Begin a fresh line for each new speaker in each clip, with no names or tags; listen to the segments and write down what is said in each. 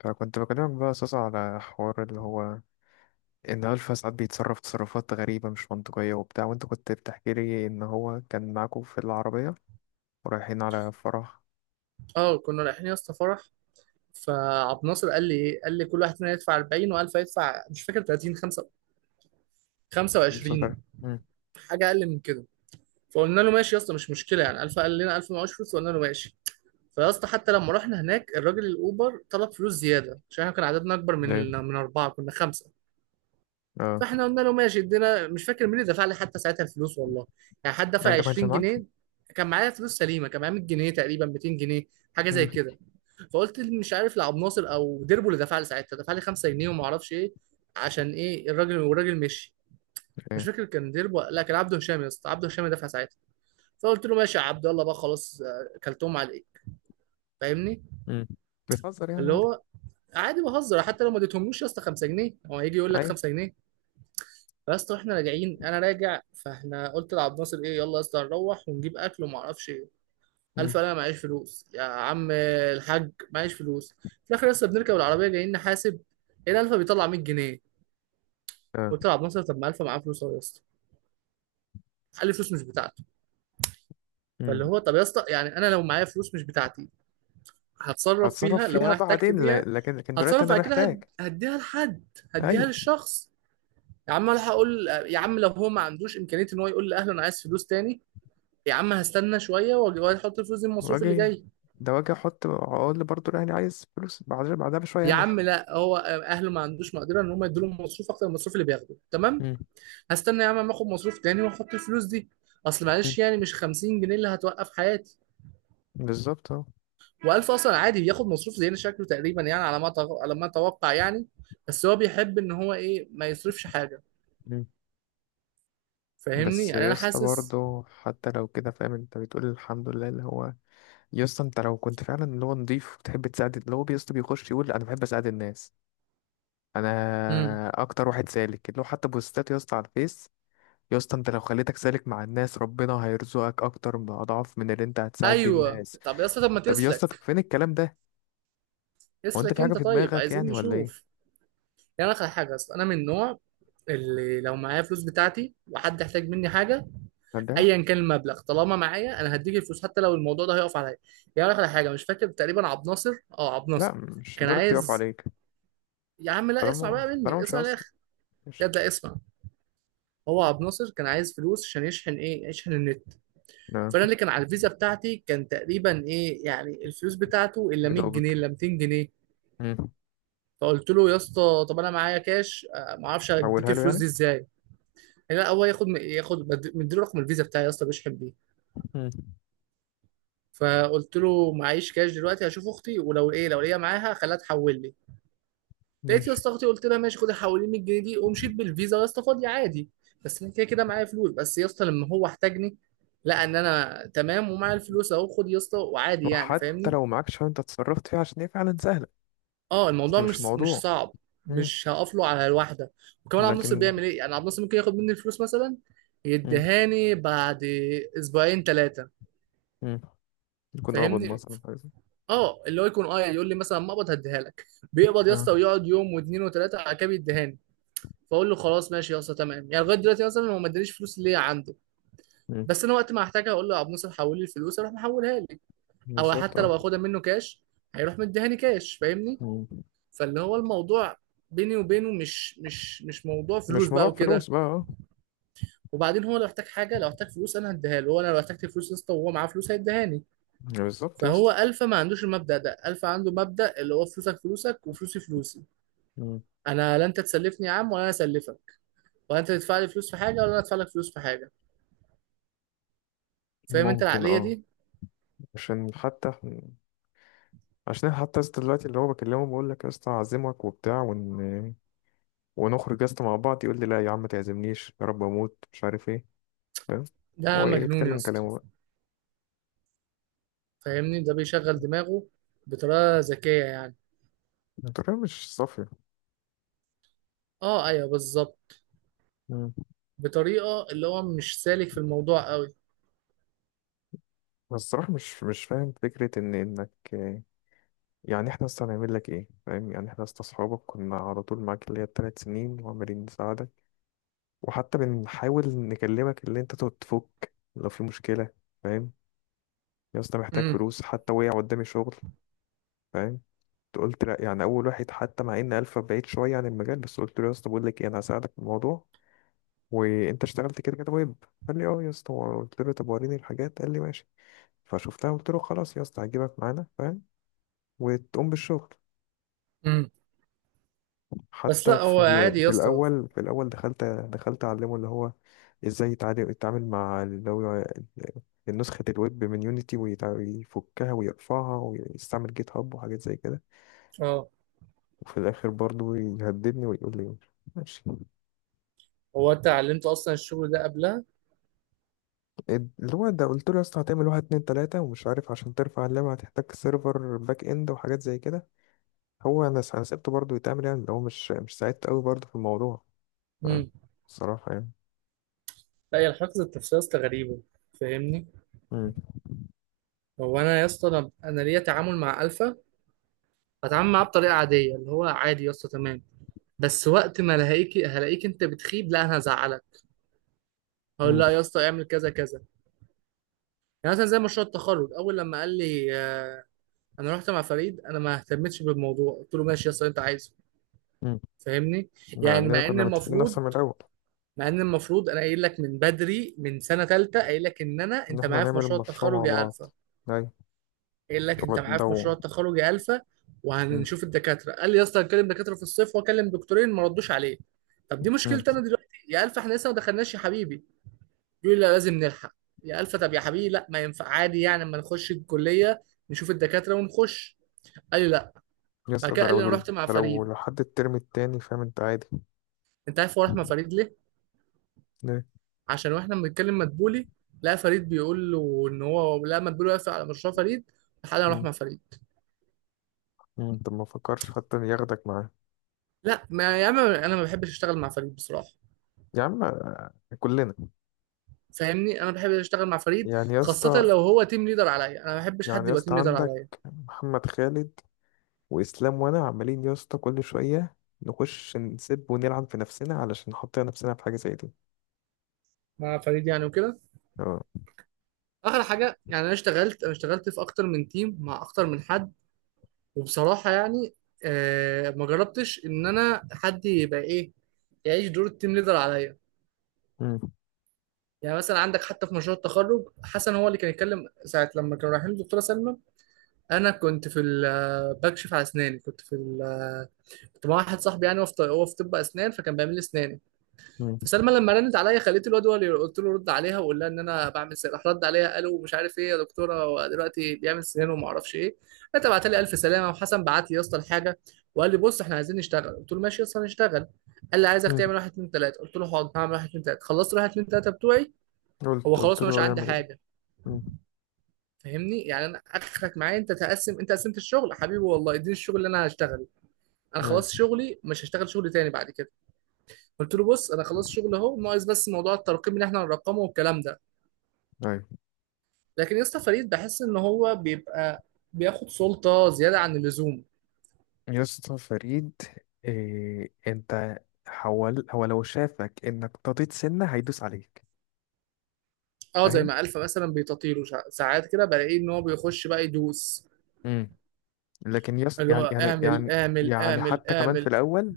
فكنت بكلمك بقى أساسا على حوار اللي هو إن ألفا ساعات بيتصرف تصرفات غريبة مش منطقية وبتاع. وأنت كنت بتحكي لي إن هو كان معاكم في العربية ورايحين على فرح
اه كنا رايحين يا اسطى فرح. فعبد الناصر قال لي ايه، قال لي كل واحد فينا يدفع 40 و1000 يدفع، مش فاكر 30 5
مسافر.
25،
مم.
حاجه اقل من كده. فقلنا له ماشي يا اسطى مش مشكله، يعني 1000. قال لنا 1000 معوش فلوس، وقلنا له ماشي. فيا اسطى حتى لما رحنا هناك الراجل الاوبر طلب فلوس زياده عشان احنا كان عددنا اكبر
ليه؟
من اربعه، كنا خمسه.
آه.
فاحنا قلنا له ماشي، ادينا مش فاكر مين اللي دفع لي حتى ساعتها الفلوس والله، يعني حد
يعني
دفع
أنت ما كانش
20
معاك؟
جنيه كان معايا فلوس سليمه، كان معايا 100 جنيه تقريبا، 200 جنيه، حاجه زي
مم.
كده. فقلت مش عارف لعب ناصر او ديربو اللي دفع لي ساعتها، دفع لي 5 جنيه وما اعرفش ايه عشان ايه الراجل، والراجل مشي. مش
إيه؟
فاكر كان ديربو، لا كان عبده هشام يا اسطى، عبده هشام اللي دفع ساعتها. فقلت له ماشي يا عبد الله بقى خلاص كلتهم على ايه. فاهمني.
مم. بتهزر يعني
اللي
عادي.
هو عادي بهزر، حتى لو ما اديتهملوش يا اسطى 5 جنيه هو هيجي يقول لك
أيوة.
5 جنيه. فيا اسطى احنا راجعين، انا راجع، فاحنا قلت لعبد ناصر ايه، يلا يا اسطى نروح ونجيب اكل وما اعرفش ايه.
مم.
ألف أنا معيش فلوس يا عم الحاج، معيش فلوس في الآخر، لسه بنركب العربية جايين نحاسب هنا، ألفا بيطلع 100 جنيه.
آه.
قلت له عبد الناصر طب ما ألفا معاه فلوس أهو يا اسطى. قال لي فلوس مش بتاعته.
مم.
فاللي هو طب يا اسطى، يعني أنا لو معايا فلوس مش بتاعتي هتصرف
هتصرف
فيها لو
فيها
أنا احتجت
بعدين،
فيها.
لكن دلوقتي
هتصرف
أنا
بعد كده،
محتاج.
هديها لحد، هديها
أيوه.
للشخص. يا عم أنا هقول يا عم، لو هو ما عندوش إمكانية إن هو يقول لأهله أنا عايز فلوس تاني، يا عم هستنى شوية وأحط الفلوس دي من المصروف اللي
واجي.
جاي.
ده واجي أحط، أقول برضه يعني عايز فلوس بعدها بشوية
يا
يعني.
عم لا هو اهله ما عندوش مقدره ان هم يدوا له مصروف اكتر من المصروف اللي بياخده، تمام.
مم.
هستنى يا عم ما اخد مصروف تاني واحط الفلوس دي. اصل
مم.
معلش، يعني مش 50 جنيه اللي هتوقف حياتي.
بالظبط.
و1000 اصلا عادي بياخد مصروف زينا شكله تقريبا، يعني على ما اتوقع يعني. بس هو بيحب ان هو ايه، ما يصرفش حاجه.
أهو.
فاهمني،
بس
يعني
يا
انا
اسطى
حاسس.
برضه حتى لو كده فاهم، انت بتقول الحمد لله اللي هو، يا اسطى انت لو كنت فعلا اللي هو نضيف وبتحب تساعد، اللي هو يا اسطى بيخش يقول انا بحب اساعد الناس،
امم
انا اكتر واحد سالك اللي هو حتى بوستات يا اسطى على الفيس. يا اسطى انت لو خليتك سالك مع الناس، ربنا هيرزقك اكتر باضعاف من اللي انت هتساعد بيه
ايوه
الناس.
طب يا اسطى، طب ما
طب يا اسطى،
تسلك،
طب فين الكلام ده؟ هو انت
اسلك
في حاجه
انت
في
طيب،
دماغك
عايزين
يعني ولا
نشوف.
ايه؟
يعني انا حاجه اصلا، انا من النوع اللي لو معايا فلوس بتاعتي وحد احتاج مني حاجه،
ده
ايا كان المبلغ طالما معايا انا هديك الفلوس حتى لو الموضوع ده هيقف عليا. يعني اقول لك على حاجه، مش فاكر تقريبا عبد ناصر، اه عبد ناصر
لا مش
كان
لدرجه يقف
عايز.
عليك.
يا عم لا اسمع
طالما
بقى
طالما
مني،
مش
اسمع
هيأثر،
الاخر.
ماشي.
ياد لا اسمع. هو عبد ناصر كان عايز فلوس عشان يشحن ايه، يشحن النت.
نعم.
فانا اللي كان على الفيزا بتاعتي كان تقريبا ايه، يعني الفلوس بتاعته الا
يا
100 جنيه
دوبك.
الا 200 جنيه.
مم.
فقلت له يا اسطى طب انا معايا كاش ما اعرفش اديك
حولها له
الفلوس
يعني.
دي ازاي. لا هو ياخد، ياخد مديله رقم الفيزا بتاعي يا اسطى، بيشحن بيه.
مم.
فقلت له معيش كاش دلوقتي، هشوف اختي ولو ايه، لو ليا معاها خليها تحول لي. لقيت يا
ماشي.
اسطى اختي، قلت لها ماشي خدي حولي 100 جنيه دي، ومشيت بالفيزا يا اسطى فاضي عادي. بس انا كده كده معايا فلوس، بس يا اسطى لما هو احتاجني لقى ان انا تمام ومعايا الفلوس، اهو خد يا اسطى، وعادي يعني
وحتى
فاهمني.
لو معاك شوية انت اتصرفت فيها، عشان هي فعلا سهلة.
اه الموضوع
اصل مش
مش
موضوع.
صعب.
مم.
مش هقف له على الواحده. وكمان عبد الناصر
لكن.
بيعمل ايه، يعني عبد الناصر ممكن ياخد مني الفلوس مثلا
مم.
يديهاني بعد اسبوعين ثلاثه.
مم. يكون اقبض
فاهمني،
مثلا حاجة.
اه اللي هو يكون اه، يعني يقول لي مثلا مقبض هديها لك. بيقبض يا
اه.
اسطى، ويقعد يوم واثنين وثلاثه على كاب يديهاني. فاقول له خلاص ماشي يا اسطى تمام، يعني لغايه دلوقتي مثلا هو ما ادانيش فلوس اللي هي عنده.
مم.
بس انا وقت ما هحتاجها، اقول له يا عبد الناصر حول لي الفلوس، اروح محولها لي. او
بالظبط،
حتى
اه.
لو اخدها منه كاش هيروح مديهاني كاش فاهمني.
مم.
فاللي هو الموضوع بيني وبينه مش موضوع فلوس
مش موضوع
بقى وكده.
فلوس بقى، اه.
وبعدين هو لو احتاج حاجه، لو احتاج فلوس انا هديها له، وانا لو احتجت فلوس يا اسطى وهو معاه فلوس هيديهاني.
بالظبط يا
فهو
اسطى.
الفا ما عندوش المبدأ ده، الفا عنده مبدأ اللي هو، فلوسك فلوسك وفلوسي فلوسي.
مم.
انا لا انت تسلفني يا عم ولا انا اسلفك، ولا انت تدفع لي فلوس في حاجه ولا انا ادفع لك فلوس في حاجه. فاهم انت
ممكن،
العقليه
اه.
دي؟
عشان حتى، عشان أنا حتى يا اسطى دلوقتي اللي هو بكلمه بقول لك يا اسطى هعزمك وبتاع ونخرج يا اسطى مع بعض، يقول لي لا يا عم ما تعزمنيش، يا رب اموت، مش عارف ايه. فاهم؟
ده
هو ايه،
مجنون يا
يتكلم
اسطى.
كلامه بقى.
فاهمني، ده بيشغل دماغه بطريقه ذكيه يعني.
الطريقة مش صافية.
اه ايوه بالظبط، بطريقه اللي هو مش سالك في الموضوع قوي.
أنا الصراحة مش فاهم فكرة إنك، يعني إحنا أصلا هنعمل لك إيه؟ فاهم يعني إحنا أصلا أصحابك، كنا على طول معاك اللي هي ال3 سنين وعمالين نساعدك. وحتى بنحاول نكلمك اللي أنت تقعد تفك لو في مشكلة. فاهم؟ يا اسطى محتاج
امم
فلوس، حتى وقع قدامي شغل. فاهم؟ قلت لأ، يعني أول واحد حتى مع إن ألفا بعيد شوية عن المجال، بس قلت له يا اسطى بقول لك إيه، أنا هساعدك في الموضوع وأنت اشتغلت كده كده ويب. قال لي أه يا اسطى. قلت له طب وريني الحاجات، قال لي ماشي. فشفتها قلت له خلاص يا اسطى هجيبك معانا، فاهم؟ وتقوم بالشغل.
امم بس
حتى
لا
في
هو
ال-
عادي يا
في
اسطى.
الاول في الاول دخلت اعلمه اللي هو ازاي يتعامل مع اللي هو النسخة الويب من يونيتي، ويفكها ويرفعها ويستعمل جيت هاب وحاجات زي كده.
اه
وفي الاخر برضو يهددني ويقول لي ماشي.
هو انت علمت اصلا الشغل ده قبلها؟
اللي هو ده، قلت له يا اسطى هتعمل واحد اتنين تلاتة ومش عارف، عشان ترفع اللعبة هتحتاج سيرفر باك اند وحاجات زي كده. هو انا انا سبته برضه يتعمل، يعني اللي هو مش ساعدت قوي برضه في الموضوع، فاهم؟
امم
الصراحة يعني.
لا هي الحفظ التفسير يا اسطى غريبه. فاهمني، هو انا يا اسطى، انا ليا تعامل مع الفا هتعامل معاه بطريقه عاديه اللي هو عادي يا اسطى تمام. بس وقت ما الاقيك هلاقيك انت بتخيب، لا انا هزعلك، هقول
مم.
لا يا اسطى اعمل كذا كذا. يعني مثلا زي مشروع التخرج، اول لما قال لي انا رحت مع فريد، انا ما اهتمتش بالموضوع، قلت له ماشي يا اسطى اللي انت عايزه.
مم.
فاهمني،
مع
يعني
اننا
مع ان
كنا متفقين
المفروض،
اصلا من الاول
مع ان المفروض انا قايل لك من بدري من سنه ثالثه، قايل لك ان انا
ان
انت
احنا
معايا في
هنعمل
مشروع
المشروع مع
التخرج يا
بعض.
الفا.
ايوه.
قايل لك
هو
انت معايا
ده
في مشروع
هو.
التخرج يا الفا
مم.
وهنشوف الدكاتره. قال لي يا اسطى هكلم دكاتره في الصيف، واكلم دكتورين ما ردوش عليه. طب دي
مم.
مشكلتي انا دلوقتي يا الفا، احنا لسه ما دخلناش يا حبيبي. يقول لي لا لازم نلحق. يا الفا طب يا حبيبي لا، ما ينفع عادي يعني، اما نخش الكليه نشوف الدكاتره ونخش. قال لي لا.
يس.
بعد كده
ده
قال
لو
لي انا رحت مع
ده لو
فريد.
لحد الترم التاني، فاهم انت؟ عادي.
انت عارف هو راح مع فريد ليه؟
ليه؟
عشان واحنا بنتكلم مدبولي، لقى فريد بيقول له ان هو لا، مدبولي واقف على مشروع فريد، لحد اروح
مم.
مع فريد.
مم. انت ما فكرش حتى ياخدك معاه؟
لا ما يا عم انا ما بحبش اشتغل مع فريد بصراحه.
يا عم كلنا،
فاهمني، انا بحب اشتغل مع فريد،
يعني يا
خاصه
اسطى.
لو هو تيم ليدر عليا انا ما بحبش
يعني
حد
يا
يبقى
اسطى
تيم ليدر
عندك
عليا.
محمد خالد واسلام، وانا عمالين يا اسطى كل شويه نخش نسب ونلعن في نفسنا علشان نحط نفسنا في حاجه زي دي.
مع فريد يعني وكده.
اه.
اخر حاجه يعني، انا اشتغلت، انا اشتغلت في اكتر من تيم مع اكتر من حد. وبصراحة يعني ما جربتش إن أنا حد يبقى إيه، يعيش دور التيم ليدر عليا.
مم.
يعني مثلا عندك حتى في مشروع التخرج، حسن هو اللي كان يتكلم ساعة لما كانوا رايحين للدكتورة سلمى. أنا كنت في ال- آه، بكشف على أسناني، كنت في ال- آه، كنت مع واحد صاحبي، يعني هو هو في طب أسنان، فكان بيعمل لي أسناني.
مم.
فسلمى لما رنت عليا خليت الواد هو اللي، قلت له رد عليها وقول لها ان انا بعمل سنان. راح رد عليا قالوا مش عارف ايه يا دكتوره هو دلوقتي بيعمل سنان وما اعرفش ايه. انت بعت لي الف سلامه، وحسن بعت لي يا اسطى الحاجه وقال لي بص احنا عايزين نشتغل. قلت له ماشي يا اسطى هنشتغل. قال لي عايزك
مم.
تعمل واحد اتنين تلاته. قلت له حاضر هعمل واحد اتنين تلاته. خلصت واحد اتنين تلاته بتوعي.
قلت
هو
قلت
خلاص
له
مش
هو
عندي
يعمل ايه.
حاجه.
مم.
فاهمني، يعني انا اخرك معايا انت تقسم، انت قسمت الشغل حبيبي والله اديني الشغل اللي انا هشتغله. انا
ايوه.
خلاص شغلي، مش هشتغل شغل تاني بعد كده. قلت له بص انا خلاص شغل اهو، ناقص بس موضوع الترقيم اللي احنا هنرقمه والكلام ده.
ايوه
لكن يا اسطى فريد بحس ان هو بيبقى بياخد سلطه زياده عن اللزوم.
يا اسطى فريد. إيه انت، حول. هو لو شافك انك طريت سنة هيدوس عليك،
اه زي
فاهم؟
ما الفا مثلا بيتطيره ساعات كده بلاقيه ان هو بيخش بقى يدوس،
امم. لكن يس،
اللي هو
يعني يعني
اعمل
يعني
اعمل
يعني
اعمل
حتى كمان في
اعمل.
الاول،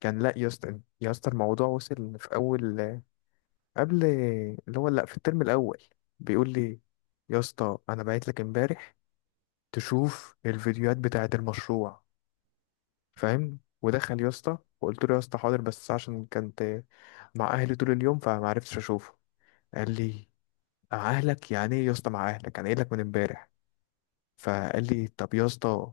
كان لا يا اسطى، يا اسطى الموضوع وصل في اول، قبل، اللي هو لا، في الترم الاول بيقول لي يا اسطى انا بعت لك امبارح تشوف الفيديوهات بتاعة المشروع، فاهم؟ ودخل يا اسطى وقلت له يا اسطى حاضر، بس عشان كنت مع اهلي طول اليوم فما عرفتش اشوفه. قال لي مع اهلك يعني ايه يا اسطى، مع اهلك؟ انا قايل لك من امبارح. فقال لي طب يا اسطى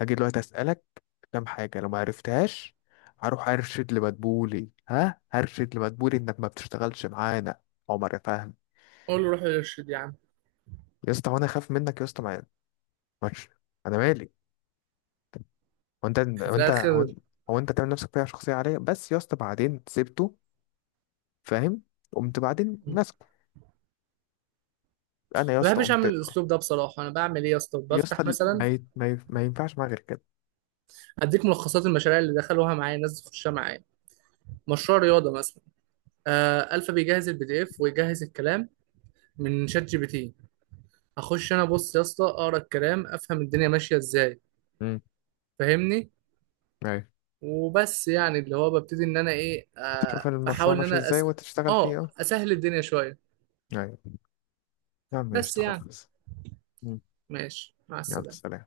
هاجي دلوقتي اسالك كام حاجه، لو ما عرفتهاش هروح ارشد لمدبولي، ها، هرشد لمدبولي انك ما بتشتغلش معانا. عمر، فاهم؟
اقول له روح ارشد يا عم.
يا اسطى وانا خايف منك يا اسطى؟ ما، مش، انا مالي. هو انت هو
في
انت هو
الاخر
انت هو انت تعمل نفسك فيها شخصيه عليا، بس يا اسطى بعدين سبته، فاهم؟ قمت بعدين ماسكه، انا يا
ما
اسطى
بحبش
قمت.
اعمل الاسلوب ده بصراحه. انا بعمل ايه يا اسطى،
يا
بفتح
اسطى ما
مثلا
ي- ما ي- ما ينفعش معايا غير كده.
هديك ملخصات المشاريع اللي دخلوها معايا، الناس تخشها معايا. مشروع رياضه مثلا، آه الفا بيجهز البي دي اف ويجهز الكلام من شات جي بي تي. هخش انا بص يا اسطى اقرا الكلام افهم الدنيا ماشيه ازاي. فاهمني،
امم.
وبس يعني اللي هو ببتدي ان انا ايه، آه
تشوف المشروع
بحاول ان
ماشي
انا
ازاي
أس...
وتشتغل فيه،
اه
اه.
اسهل الدنيا شوية.
يعني، يا عم ايش،
بس يعني
خلاص. مم.
ماشي مع
يلا
السلامة.
سلام.